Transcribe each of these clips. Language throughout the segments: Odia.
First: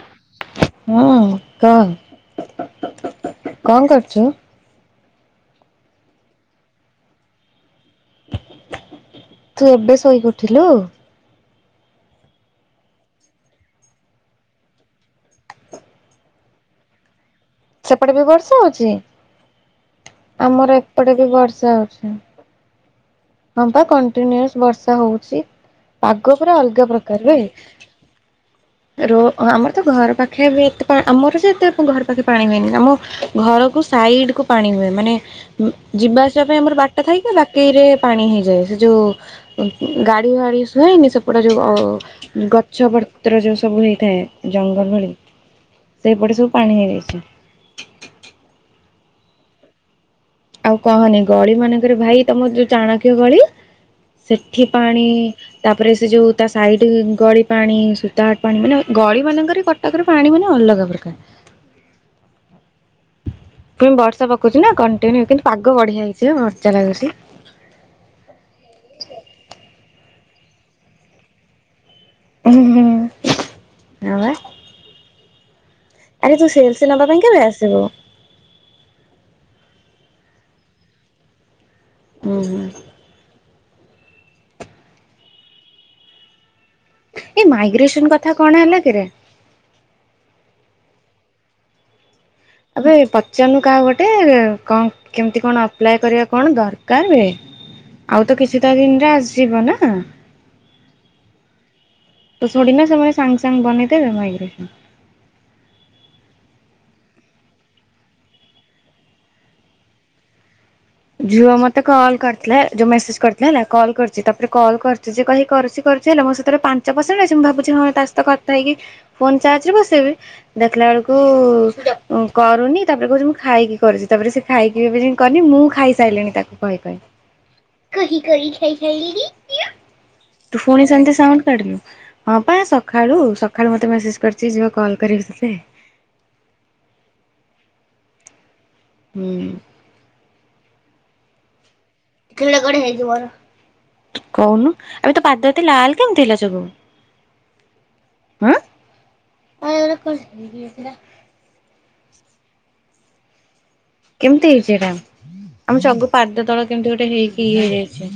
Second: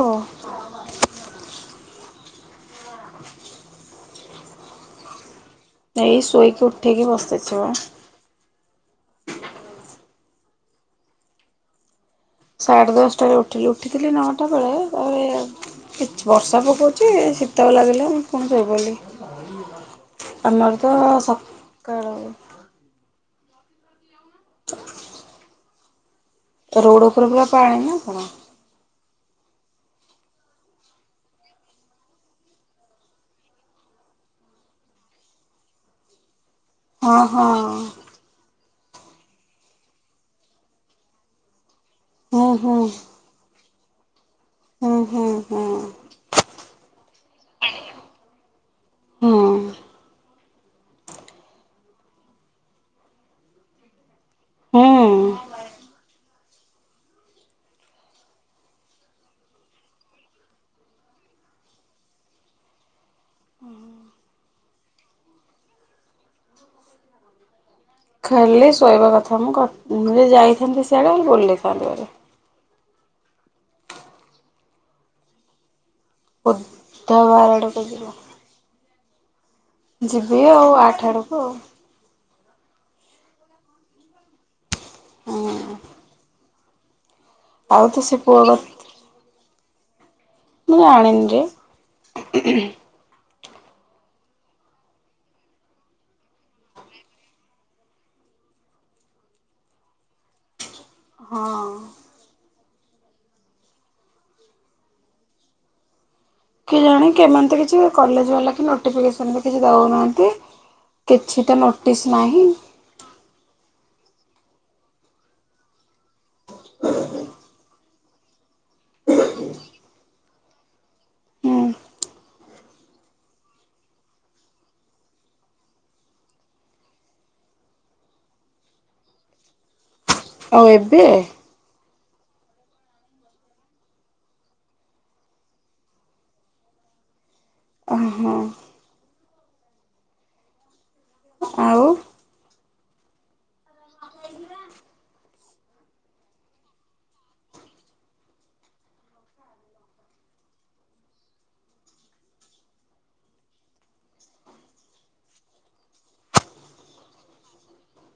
ଓ ହଁ, କହ କଣ କରୁ ଛ ଏଇ ଶୋଇକି ଉଠିକି ବସିଛିବା। ତୁ ଏବେ ଶୋଇକି ଉଠିଲୁ? ସାଢେ ଦଶଟାରେ ଉଠିଲି ଉଠିଥିଲି ନଅଟା ବେଳେ ତାପରେ ବର୍ଷା ପକଉଛି ଶୀ ଶୀତ ଲାଗିଲା ସେପଟେ ମୁଁ ବି ପୁଣି ବର୍ଷା ଶୋଇ ହଉଛି? ପଇଲି। ଆମର ତ ଏପଟେ ବି ବର୍ଷା ହଉଛି ସକାଳ ହଁ, ପା କଣ୍ଟିନ୍ୟୁସ ବର୍ଷା ହଉଛି। ପାଗ ପୁରା ଅଲଗା ରୋଡ ପ୍ରକାର ଉପରେ ପୁରା ପାଣି ନୁହେଁକି? ନା କଣ? ରୋ ଆମର ତ ଘର ପାଖେ ଏତେ ପା ଆମର ଯେ ଏତେ ଘର ପାଖେ ପାଣି ହୁଏନି ଆମ ଘରକୁ ସାଇଡ କୁ ପାଣି ହୁଏ ମାନେ ଯିବା ଆସିବା ପାଇଁ ଆମର ବାଟ ହଁ ଥାଏ କି ହଁ ବାକିରେ ଯାଏ ସେ ଯୋଉ ଗାଡି ଫାଢ଼ି ହୁଏନି ସେପଟ ଯୋଉ ଆଉ ହୁଁ ଗଛ ହୁଁ ପତ୍ର ଯୋଉ ସବୁ ହେଇଥାଏ। ଜଙ୍ଗଲ ଭଳି ହୁଁ ହୁଁ ସେଇପଟେ ସବୁ ପାଣି ହେଇଯାଇଛି। ହୁଁ। ଆଉ କହନି ଗଳି ମାନଙ୍କରେ ଭାଇ ତମର ଯୋଉ ଚାଣକ୍ୟ ଗଳି ସେଠି ପାଣି ହୁଁ। ତାପରେ ସେ ଯୋଉଁ ତା ସାଇଡ ଗଳି ପାଣି ସୂତା ହାଟ ପାଣି ମାନେ ଗଳି ମାନଙ୍କରେ କଟକର ପାଣି ମାନେ ଅଲଗା ପ୍ରକାର। ପୁଣି ବର୍ଷା ପକଉଛି ନା କଣ୍ଟିନ୍ୟୁ କିନ୍ତୁ ପାଗ ବଢିଆ ହେଇଛି ମଜା ଲାଗୁଛି ଖାଲି ଶୋଇବା କଥା ମୁଁ କ ମୁଁ ଯଦି ଯାଇଥାନ୍ତି ସିଆଡେ ବୁଲିଥାନ୍ତି। ହୁଁ ହୁଁ ହଁ ବା। ଆରେ ତୁ ସି ଏଲ ସି ନବା ପାଇଁ କେବେ ବୁଧବାର ଆସିବୁ? ଆଡ଼କୁ ଯିବା ଯିବି ଆଉ ଆଠ ଆଡ଼କୁ ଆଉ। ହୁଁ ହୁଁ। ହୁଁ। ଏଇ ଆଉ ତ ମାଇଗ୍ରେସନ ସେ କଥା ପୁଅ କଣ ହେଲା କି ରେ ମୁଁ ଆଣିନି ରେ। ଆବେ ପ ରୁନୁ କାହା କୁ ଗୋଟେ କଣ କେମିତି କଣ ଅପ୍ଲାଏ କରିବା କଣ ଦରକାର ବେ। ଆଉ ତ କିଛିଟା ଦିନିରେ ଆସିଯିବ ନା ହଁ ତ ଥୋଡିନା ସେମାନେ ସାଙ୍ଗ ସାଙ୍ଗ ବନେଇିଦେବେ ମାଇଗ୍ରେସନ୍ କି ଜାଣି କେମନେ ତ କିଛି କଲେଜ ବାଲା କି କିଛି ନୋଟିଫିକେସନ ବି ଦଉନାହାନ୍ତି। କିଛି ତ ଝିଅ ମତେ ନୋଟିସ୍ କଲ୍ ନାହିଁ କରିଥିଲା ଯୋଉ ମେସେଜ କରିଥିଲା ହେଲା କଲ୍ କରିଥିଲା। ସେ ତାପରେ କଲ୍ କରୁଛି କହି କରୁଛି କରୁଛି ହେଲେ ମୋ ସେଥିରେ ପାଞ୍ଚ ପରସେଣ୍ଟ ଆଛି ମୁଁ ଭାବୁଛି ହଁ ତା ସହିତ କଥା ହେଇକି ଫୋନ ଚାର୍ଜ ରେ ବସେଇବି ଦେଖିଲା ବେଳକୁ ହୁଁ କରୁନି ତାପରେ କହୁଛି ମୁଁ ଖାଇକି କରୁବି। ତାପରେ ସେ ଖାଇକି ଏବେ ଯାଏ କରିନି ମୁଁ ଖା ଖାଇସାରିଲିଣି ତାକୁ କହି କହି କହି କହି ଖାଇସାଇଲିଣି। ତୁ ଆଉ ଫୁଣି ଏବେ ସେମିତି ସାଉଣ୍ଡ କାଢ଼ିଲୁ। ହଁ ପା ସଖାଳୁ ସଖାଳୁ ମତେ ମେସେଜ କରିଛି ଝିଅ କଲ କରିବି ତତେ। ହଁ ହୁଁ। ଆଉ [unintelligible] କହୁନୁ ଆବେ ତୋ ପାଦ ଏତେ ଲାଲ କେମିତି ହେଲା ସବୁ। ଉଁ। କେମତି ହେଇଛି ହେଟା? ଆମ ଚଗୁ ପାଦ ତଳ କେମିତି ଗୋଟେ ହେଇକି ଇଏ ହେଇଛି।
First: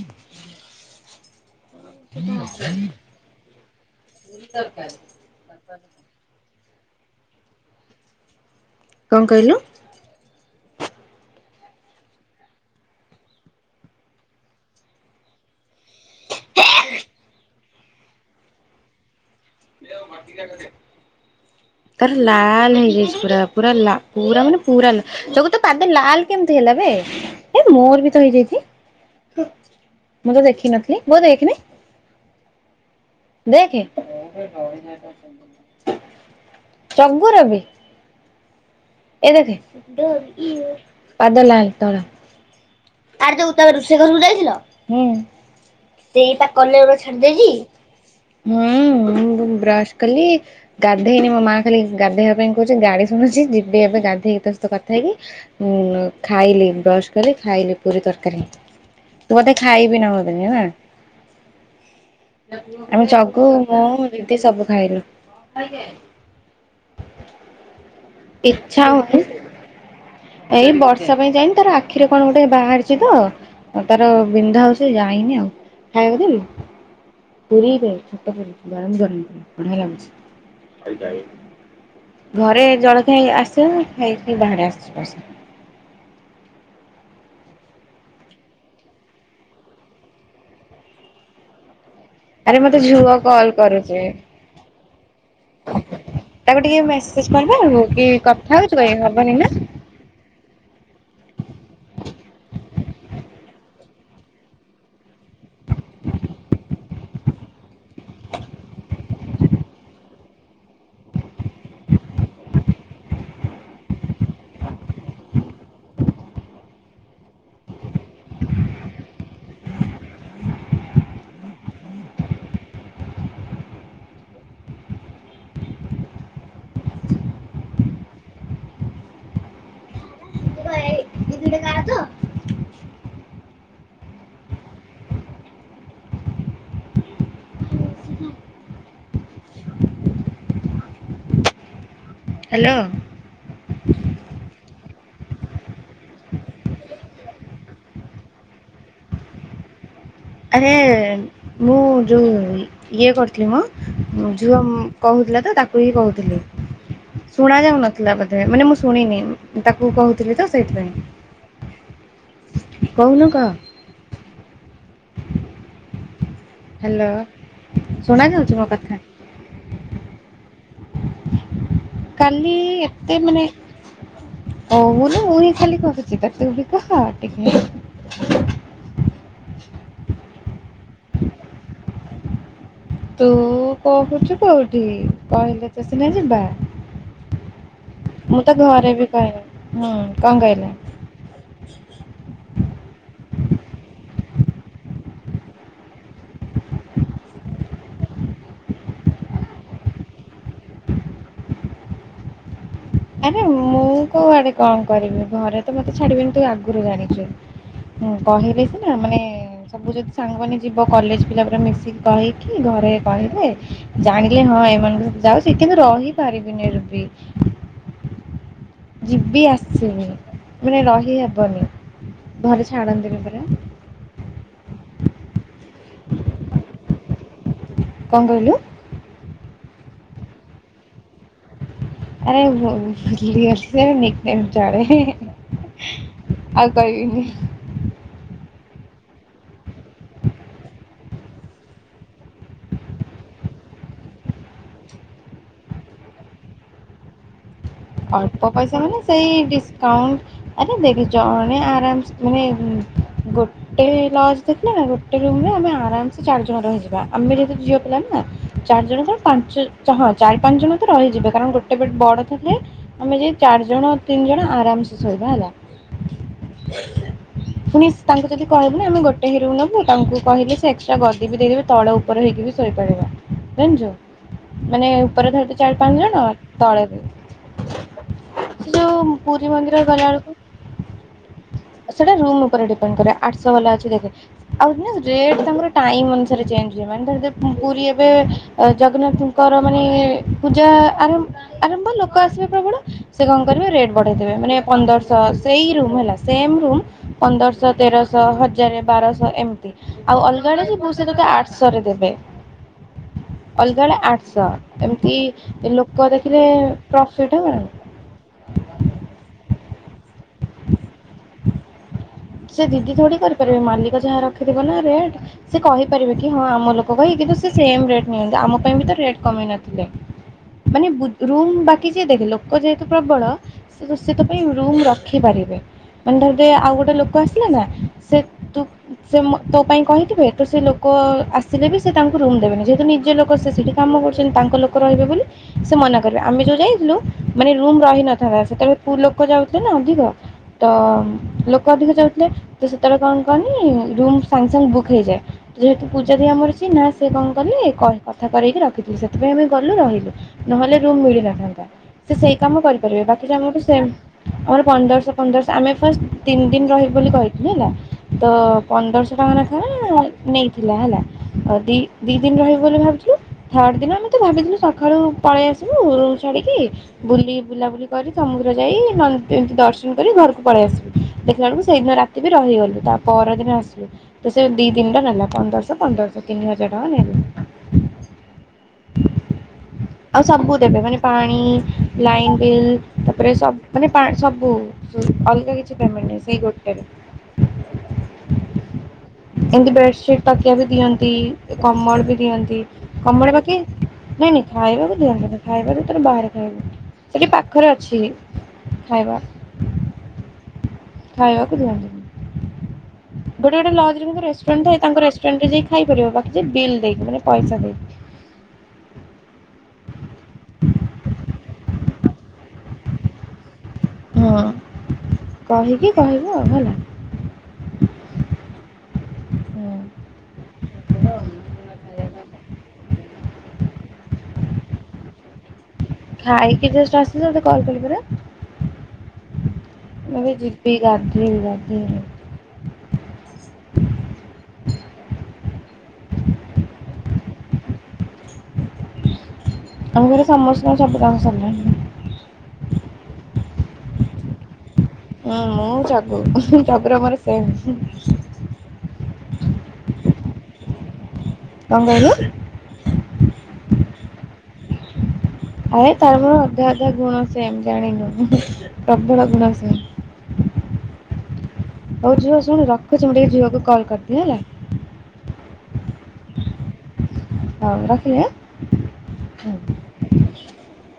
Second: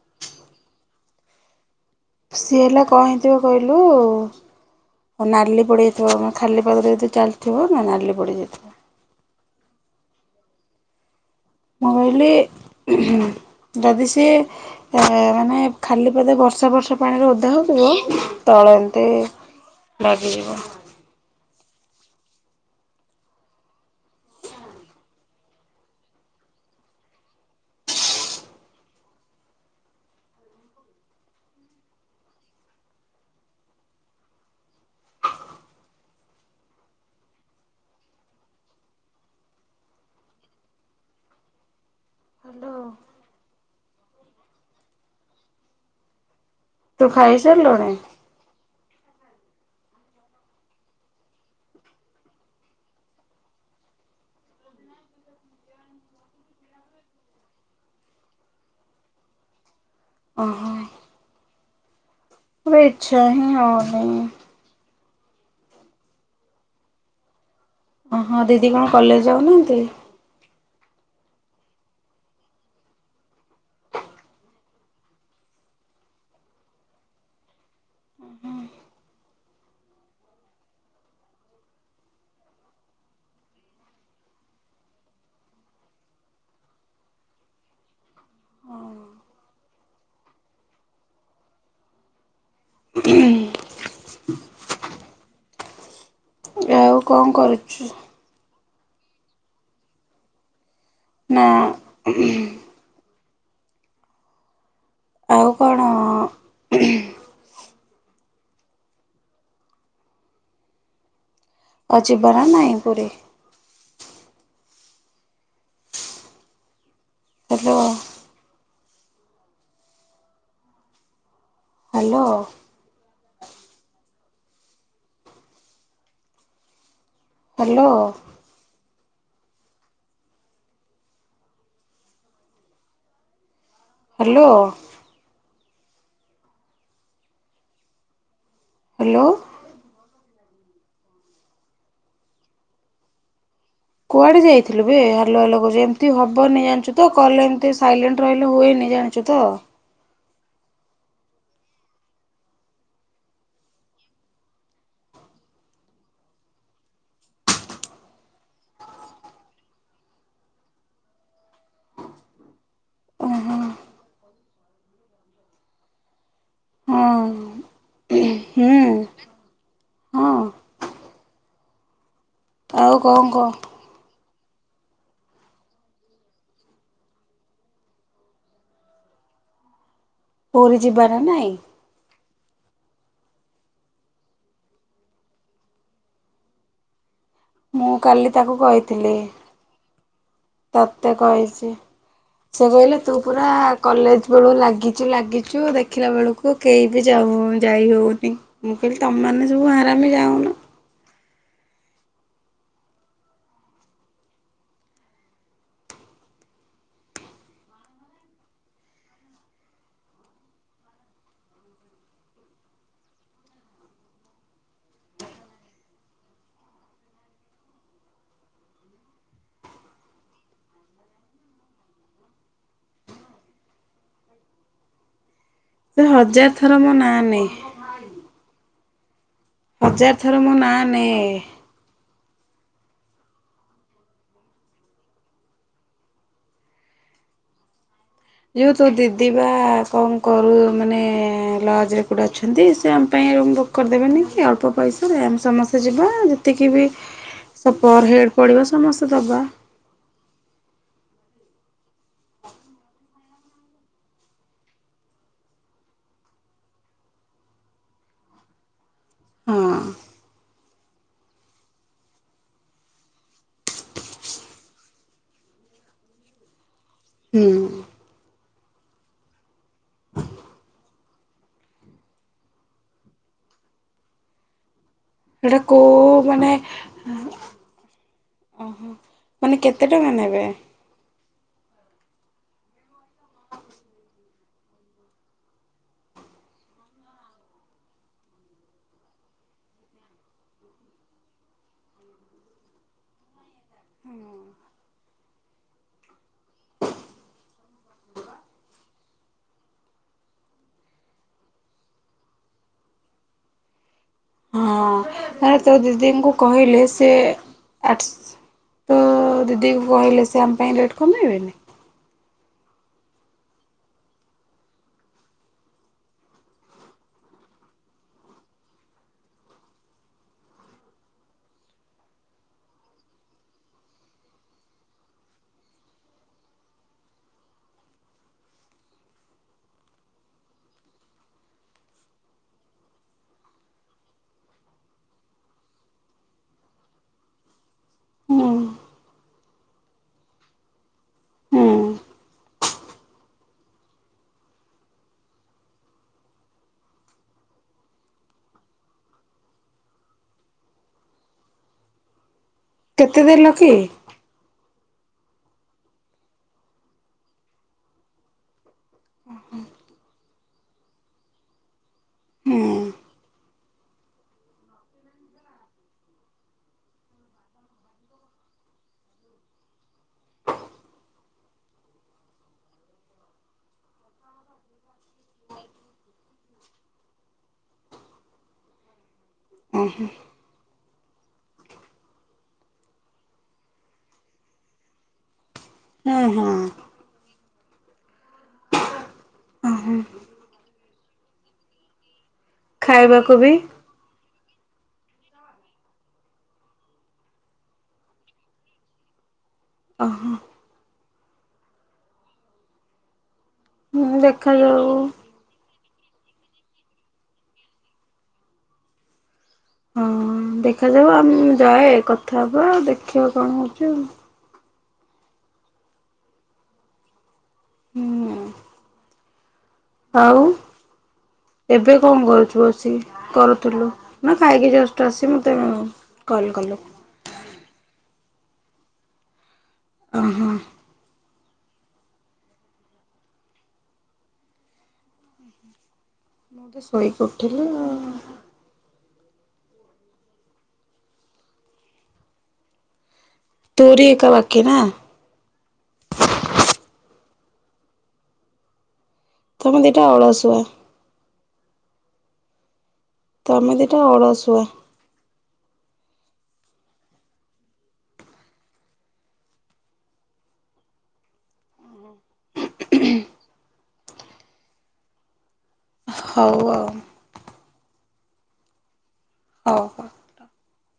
ସିଏ ହେଲା କଣ ହେଇଥିବ କହିଲୁ ନାଲି ପଡିଯାଇଥିବ ଉଁ। ଖାଲି ପାଦରେ ଯେ ଚାଲିଥିବ ନା ନାଲି ପଡ଼ିଯାଇଥିବ। କଣ କଇଲୁ? ମୋବାଇଲି ଉଁମ ହୁଁ ଯଦି ସିଏ ଏ ମାନେ ଖାଲି ପାଦେ ବର୍ଷା ଫର୍ଷା ପାଣିରେ ଓଦା ହଉଥିବ ତ ତଳ ଏମତି ଲାଗିଯିବ। ତାର ଲାଲ ହେଇଯାଇଛି ପୁରା ପୁରା ଲା ପୁରା ମାନେ ପୁରା ଲା ଚଗୁ ତୋ ପାଦ ଲାଲ କେମିତି ହେଲା। ଏବେ ଏ ମୋର ବି ତ ହେଇଯାଇଛି। ହୁମ। ମୁଁ ତ ଦେଖିନଥିଲି। ଦେଖେ। ଚଙ୍ଗୁ ର ବି। ଏ ଦେଖେ ପାଦ ଲାଲ ତଳ। ହ୍ୟାଲୋ ଆରେ ଯଉ ତା ରୋଷେଇ ଘରକୁ ଯାଇଥିଲ ହୁଁ ସେଇ ତା [unintelligible] ଗୁଡା ତୁ ଛାଡିଦେଇଛି ଖାଇସାରିଲୁଣି ହୁଁ। ମୁଁ ବ୍ରଶ କଲି ଗାଧେଇନି ମୋ ମା ଖାଲି ଗାଧେଇବା ପାଇଁ କହୁଚି ଗାଳୀ ଶୁଣୁଚି ଏବେ ଗାଧୋଇକି ତୋ ସହିତ କଥା ହେବି ଖାଇଲି ବ୍ରସ୍ କଲି ଖାଇଲି ପୁରୀ ତରକାରୀ। ତୁ ବୋଧେ ଖାଇବି ନାହୁ ବୋଧେ ନୁହଁ। ଓହୋ। ଏବେ ଆମ ଇଚ୍ଛା ଚଗୁ ହିଁ ହଉନି। ମୁଁ ଦିଦି ସବୁ ଖାଇଲୁ। [inaudible] ଓହୋ ଦିଦି କଣ ଇଚ୍ଛା କଲେଜ ହେଉନି ଯାଉନାହାନ୍ତି? ଏଇ ବ ସେ ପାଇଁ ଯାଇନି ତାର ଆଖିରେ କଣ ଗୋଟେ ବାହାରିଚିତ ତାର ବିନ୍ଧା ହାଉଚି ଯାଇନି ଆଉ। ଖାଇବାକୁ ଦେବୀ? ପୁରି ଛୋଟ ଗରମ ଗରମ ବଢ଼ିଆ ଲାଗୁଚି। ଘରେ ଜଣେ କେ ଆସେ ଖାଇକି ବାହାରେ ଆସିଚି ପ୍ର ଆରେ ମତେ ଝୁଅ କଲ କରୁଚି। ତାକୁ ଟିକେ ଆଉ କଣ ମେସେଜ କରୁଛୁ? କରଦବୁ କି କଥା ହଉଚୁ ବୋଲି ହବନି ନା? ନା। ଆଉ କଣ? [inaudible] ଆଉ ଜୀବାନା ନାଇ Puri? Hello. Hello. Hello. Hello. Hello. Hello. କୁଆଡେ ଯାଇଥିଲୁ ବେ ହଲୋ ହାଲୋ କହୁଚି ଏମିତି ହବନି ଜାଣିଚୁ ତ କଲେ ଏମତି ସାଇଲେଣ୍ଟ ରହିଲେ ହୁଏନି। ଜାଣିଚୁତ? ଆରେ ମୁଁ ଯୋଉ ଇଏ କରୁଥିଲି ମ ଝୁଅ କହୁ ଥିଲା ତ ତାକୁ ହିଁ କହୁଥିଲି। ଶୁଣା ଯାଉ ନଥିଲା ବୋଧେ ମାନେ ମୁଁ ଶୁଣିନି ତାକୁ କହୁଥିଲି ତ ସେଇଥିପାଇଁ। କହୁନୁ କହ। ଓହୋ ହାଲୋ ହଁ ଶୁଣ ଯାଉଚି ମୋ ହୁଁ କଥା? ହଁ କାଲି ଆଉ ଏତେ କଣ ମାନେ କହ ଓ ମାନେ ମୁଇ ଖାଲି କହୁଚି ତୁ ବିତ କହ ଟିକେ। [inaudible] ପୁରୀ ଜିବାର ନାହିଁ। ତୁ କହୁଚୁ କୋଉଠି କହିଲେ ତ ସିନା ଯିବା। ମୁଁ କାଲି ତାକୁ ତ ଘରେ ବି କହିଥିଲି। କହିନି ହୁଁ କଣ କହିଲେ ତତେ କହିଚି ସେ କହିଲେ ତୁ ପୁରା କଲେଜ ବଳୁ ଲାଗିଚୂ ଲାଗିଚୁ ଦେଖିଲା ବେଳକୁ କେହି ବି ଯାଉ ଯାଇ ହଉନି। ମୁଁ କହିଲି ତମ ମାନେ ସବୁ ହାରମି ଯାଉନ। [inaudible] ଆରେ ମୁଁ କୋଉଆଡେ କଣ କରିବି ଘରେ ତ ମତେ ଛାଡିବେନି ତୁ ଆଗରୁ ଜାଣିଚୁ। ହୁଁ କହିଲେ ସିନା ମାନେ ସବୁ ଯଦି ସାଙ୍ଗମାନେ ଯିବ କଲେଜ ପିଲା ପୁରା ମିଶିକି କହିକି ଘରେ କହିଲେ ଜାଣିଲେ ହଁ ହଁ ଏମାନ ଯାଉ ସେଥିବି କିନ୍ତୁ ରହି ପାରିବିନି ରୁବି। ଯିବି ଆସିବି ମାନେ ରହିହବନି। ଘରେ ଛାଡନ୍ତିନି ପରା। ସେ ହଜାର ଥର ମୋ ନା ନାଇ କଣ କହିଲୁ? ହଜାର ଥର ମୋ ନାଁ ନେଏ। ଆରେ [unintelligible] ଚଳେ। ଆଉ କହିବିନି। ଯୋଉ ତୋ ଦିଦି ବା କଣ କରୁ ମାନେ ଲଜରେ କୋଉଟେ ଅଛନ୍ତି ସେ ଆମ ପାଇଁ ବୁକ୍ କରିଦେବେନି କି ଅଳ୍ପ ପଇସାରେ ଆମେ ସମସ୍ତେ ଯିବା ଯେତିକି ବି ସ ପର ହେଡ୍ ଅଳ୍ପ ପଡ଼ିବ ପଇସା ମାନେ ସମସ୍ତେ ସେଇ ଦବା ଡିସକାଉଣ୍ଟ୍ ଆରେ ଦେଖ୍ ଜଣେ ଆରାମ୍ ସେ ମାନେ ଗୋଟେ ଲଜ୍ ଦେଖିଲେ ନା ଗୋଟେ ରୁମ୍ ରେ ଆମେ ଆରାମ ଚାରି ଜଣ ରହିଯିବା ଆମେ ଯେହେତୁ ଝିଅ ପିଲା ନା ଚାରି ଜଣ କଣ ପାଞ୍ଚ ହଁ ହଁ ଚାରି ପାଞ୍ଚ ଜଣ ତ ରହିଯିବେ କାରଣ ଗୋଟେ ବେଡ୍ ବଡ ଥିଲେ ଆମେ ଯାଇ ଚାରି ଜଣ ତିନି ଜଣ ଆରାମ୍ ସେ ଶୋଇବା ହେଲା। ହୁଁ। ପୁଣି ତାଙ୍କୁ ଯଦି କହିବୁ ନା ଆମେ ଗୋଟେ ହିଁ ରୁମ୍ ନେବୁ। ତାଙ୍କୁ କହିଲେ ସେ ଏକ୍ସଟ୍ରା ଗଦି ବି ଦେଇଦେବେ ତଳ ଉପର ହେଇକି ବି ଶୋଇପାରିବ। ଜାଣିଛୁ ମାନେ ଉପରେ ଧାଡି ସେଇଟା ଚାରି ପାଞ୍ଚ କୋଉ ଜଣ ମାନେ ତଳେ ଦି ସେ ଓହୋ ଯୋଉ ପୁରୀ ମାନେ ମନ୍ଦିର କେତେ ଗଲା ଟଙ୍କା ବେଳକୁ ନେବେ? ସେଟା ରୁମ୍ ଉପରେ ଡିପେଣ୍ଡ୍ କରେ। ଆଠ୍ ଶହ ବାଲା ଅଛି ଦେଖେ ଆଉ ରେଟ୍ ତାଙ୍କର ଟାଇମ୍ ଅନୁସାରେ ଚେ ଞ୍ଜ ହୁଏ। ମାନେ ପୁରୀ ଏବେ ଜଗନ୍ନାଥଙ୍କର ମାନେ ପୂଜା ଆରମ୍ଭ୍ ଆରମ୍ଭ ହେଲା ଲୋକ ଆସିବେ ପ୍ରବଳ। ସେ କଣ କରିବେ ରେଟ୍ ବଢେଇଦେବେ ପନ୍ଦର ଶହ ସେଇ ରୁମ୍ ସେମ୍ ରୁମ୍ ପନ୍ଦରଶହ ତେରଶହ ହଜାରେ ବାରଶହ ଏମିତି ଆଉ ଅଲଗା ବେଳେ ଯିବୁ ସେ ତତେ ଆଠ୍ ଶହରେ ଦେବେ। ଅଲଗା ବେଳେ ଆଠ୍ ଶହ ହଁ ଏମିତି ଆରେ ତୋ ଲୋକ ଦିଦିଙ୍କୁ ଦେଖିଲେ କହିଲେ ସେ ପ୍ରଫିଟ୍ ହବ ନା ଆଟସ୍ ତ ଦିଦି କହିଲେ ସେ ଆମ ପାଇଁ ରେଟ୍ କମେଇବେନି? ସେ ଦିଦି ଥୋଡି କରିପାରିବେ ମାଲିକ ଯାହା ରଖିଥିବ ନା ରେଟ୍ ସେ କହିପାରିବେ କି ହଁ ଆମ ଲୋକ କହି କିନ୍ତୁ ସେ ସେମ ରେଟ ନିଅନ୍ତି ଆମ ପାଇଁ ବି ତ ରେଟ୍ କମେଇ ନଥିଲେ। ମାନେ ବୁ ରୁମ୍ ବାକି ଯିଏ ଦେଖେ ଲୋକ ଯେହେତୁ ପ୍ରବଳ ସେ ସେ ତୋପାଇଁ ରୁମ୍ ରଖିପାରିବେ। ମାନେ ଧରଦେ ଆଉ ଗୋଟେ ଲୋକ ଆସିଲେ ନା ସେ ତୁ ସେ ମୋ ତୋ ପାଇଁ କହିଥିବେ ସେ ଲୋକ ବ ଆସିଲେ ବି ସେ ତାଙ୍କୁ ରୁମ ଦେବେନି। ଯେହେତୁ ନିଜ ଲୋକ ସେ ସେଠି କାମ କରୁଛନ୍ତି ତାଙ୍କ ଲୋକ ରହିବେ ବୋଲି ମନାକଲେ ଆମେ ଯୋଉ ଯାଇଥିଲୁ ମାନେ ରୁମ ରହି ନଥାନ୍ତା। ହୁଁ ସେତେବେଳେ ଫୁଲ୍ ଲୋକ ଯାଉଥିଲେ ନା ଅଧିକ ତ ଲୋକ ହୁଁ ଅଧିକ ଯାଉଥିଲେ ତ ସେତେବେଳେ କଣ କହନି ରୁମ୍ ସାଙ୍ଗେ ସାଙ୍ଗେ ବୁକ୍ ହେଇଯାଏ। ଯେହେତୁ ପୂଜା ଦି ଆମର ଚିହ୍ନା ସେ କଣ କଲେ କଥା କରେଇକି ରଖିଥିଲେ ସେଥିପାଇଁ ଆମେ ଗଲୁ ରହିଲୁ। ନହେଲେ ରୁମ୍ ମିଳିନଥାନ୍ତା ସେ ସେଇ କାମ କରିପାରିବେ କେତେ ବାକି ଦେଲ ଯାହା ସେ କି? ସେମ୍ ଆମର ପନ୍ଦରଶହ ପନ୍ଦରଶହ ଆମେ ଫାଷ୍ଟ୍ ତିନି ଦିନ୍ ରହିବୁ ବୋଲି କହିଥିଲୁ ହେଲା ତ ପନ୍ଦରଶହ ଟଙ୍କା ନେଖା ନେଇଥିଲା ହେଲା ଦି ଦି ଦିନ୍ ରହିବୁ ହୁଁ ବୋଲି ଭାବିଥିଲୁ ଥାର୍ଡ ଦିନ ଆମେ ତ ଭାବିଥିଲୁ ସଖାଳୁ ପଳେଇ ଆସିବୁ ରୁମ୍ ଛାଡିକି ବୁଲି ବୁଲାବୁଲି କରି କାମ ମନ୍ଦିର ଯାଇ ନ ଏମିତି ଦର୍ଶନ କରି ଘରକୁ ପଳେଇ ଆସିବୁ ଦେଖିଲା ବେଳକୁ ସେଇଦିନ ରାତି ବି ରହିଗଲୁ ତା ପରଦିନ ଆସିଲୁ ତ ସେ ଦି ଦିନ୍ ର ନେଲା ପନ୍ଦରଶହ ପନ୍ଦର ତିନି ହଜାର ଟଙ୍କା ନେଲେ। ଓହୋ ଆଉ ସବୁ ଦେବେ ମାନେ ପାଣି ଲାଇନ ବିଲ୍ ତାପରେ ସବ ମାନେ ପା ସବୁ ଅଲଗା କିଛି ପେମେଣ୍ଟ ନାହିଁ। ହଁ ସେଇ ହଁ ଗୋଟେରେ। ଏମତି ଓହୋ ବେଡସିଟ୍ ତକିଆ ବି ଦିଅନ୍ତି। କମଳ ବି ଦିଅନ୍ତି। ଇ ଖାଇବାକୁ କମଳ ବି ବାକି ନାଇଁ ନାଇଁ ଖାଇବାକୁ ଦିଅନ୍ତିନି ଖାଇବା ତୁ ତୋର ବାହାରେ ଖାଇବୁ ସେଠି ପାଖରେ ଅଛି। ଖାଇବା ଅ ହଁ। ଖାଇବାକୁ ଦିଅନ୍ତିନି ଗୋଟେ ଗୋଟେ ଲଜ୍ ରେ ହୁଁ କିନ୍ତୁ ରେଷ୍ଟୁରାଣ୍ଟ ଥାଏ। ଦେଖାଯାଉ ତାଙ୍କ ରେଷ୍ଟୁରାଣ୍ଟ ରେ ଯାଇକି ଖାଇପାରିବ ବାକି ଯାହା ବିଲ୍ ଦେଇକି ମାନେ ପଇସା ଦେଇକି। ହଁ ଦେଖାଯାଉ ଆମ୍ ଯାଏ କଥା ହବା ଆଉ ଦେଖିବା କଣ ଆଉ। ହଁ କହିକି କହିବୁ ଆଉ ହେଲା। ହୁଁ ହୁଁ ଆଉ ଏବେ କଣ କରୁଛୁ ବସିକି? କରୁଥିଲୁ ନା ଖାଇକି ଜଷ୍ଟ ଆସି ମତେ କଲ୍ ଖାଇକି କଲୁ ଜଷ୍ଟ ଆସିଲ ତତେ କଲ୍ କଲି ପରା ମୁଁ ବି ଓହୋ ଯିଵି ଗାଧେଇଵି ବା ହୁଁ। ମୁଁ ତ ଶୋଇକି ଉଠିଲି ଆଉ। ଆମ ଘରେ ସମସ୍ତଙ୍କର ସବୁ କାମ ସରିଲାଣି। ତୋରି ଏକା ବାକୀ ନା? ମୁଁ ଜଗୁ ଜଗୁର ମୋର ହ ହୁଁ। ତମେ ଦିଇଟା ଅଳସୁଆ। କଣ କହିଲୁ? ତମେ ଦିଟା ଅଳସୁଆ। ଆରେ ତାର ମୋର ଅଧା ଅଧା ଗୁଣ ସେମ୍ ଜାଣିନୁ ପ୍ରବଳ ଗୁଣ ସେ [unintelligible] ହଉ ଝିଅ ଶୁଣ ରଖୁଛି ମୁଁ ଟିକେ ଝିଅକୁ କଲ୍ କରିଦିଏ ହେଲା ହଉ ଆଉ ହଉ ରଖିଲି ହଉ ହଉ ହେଁ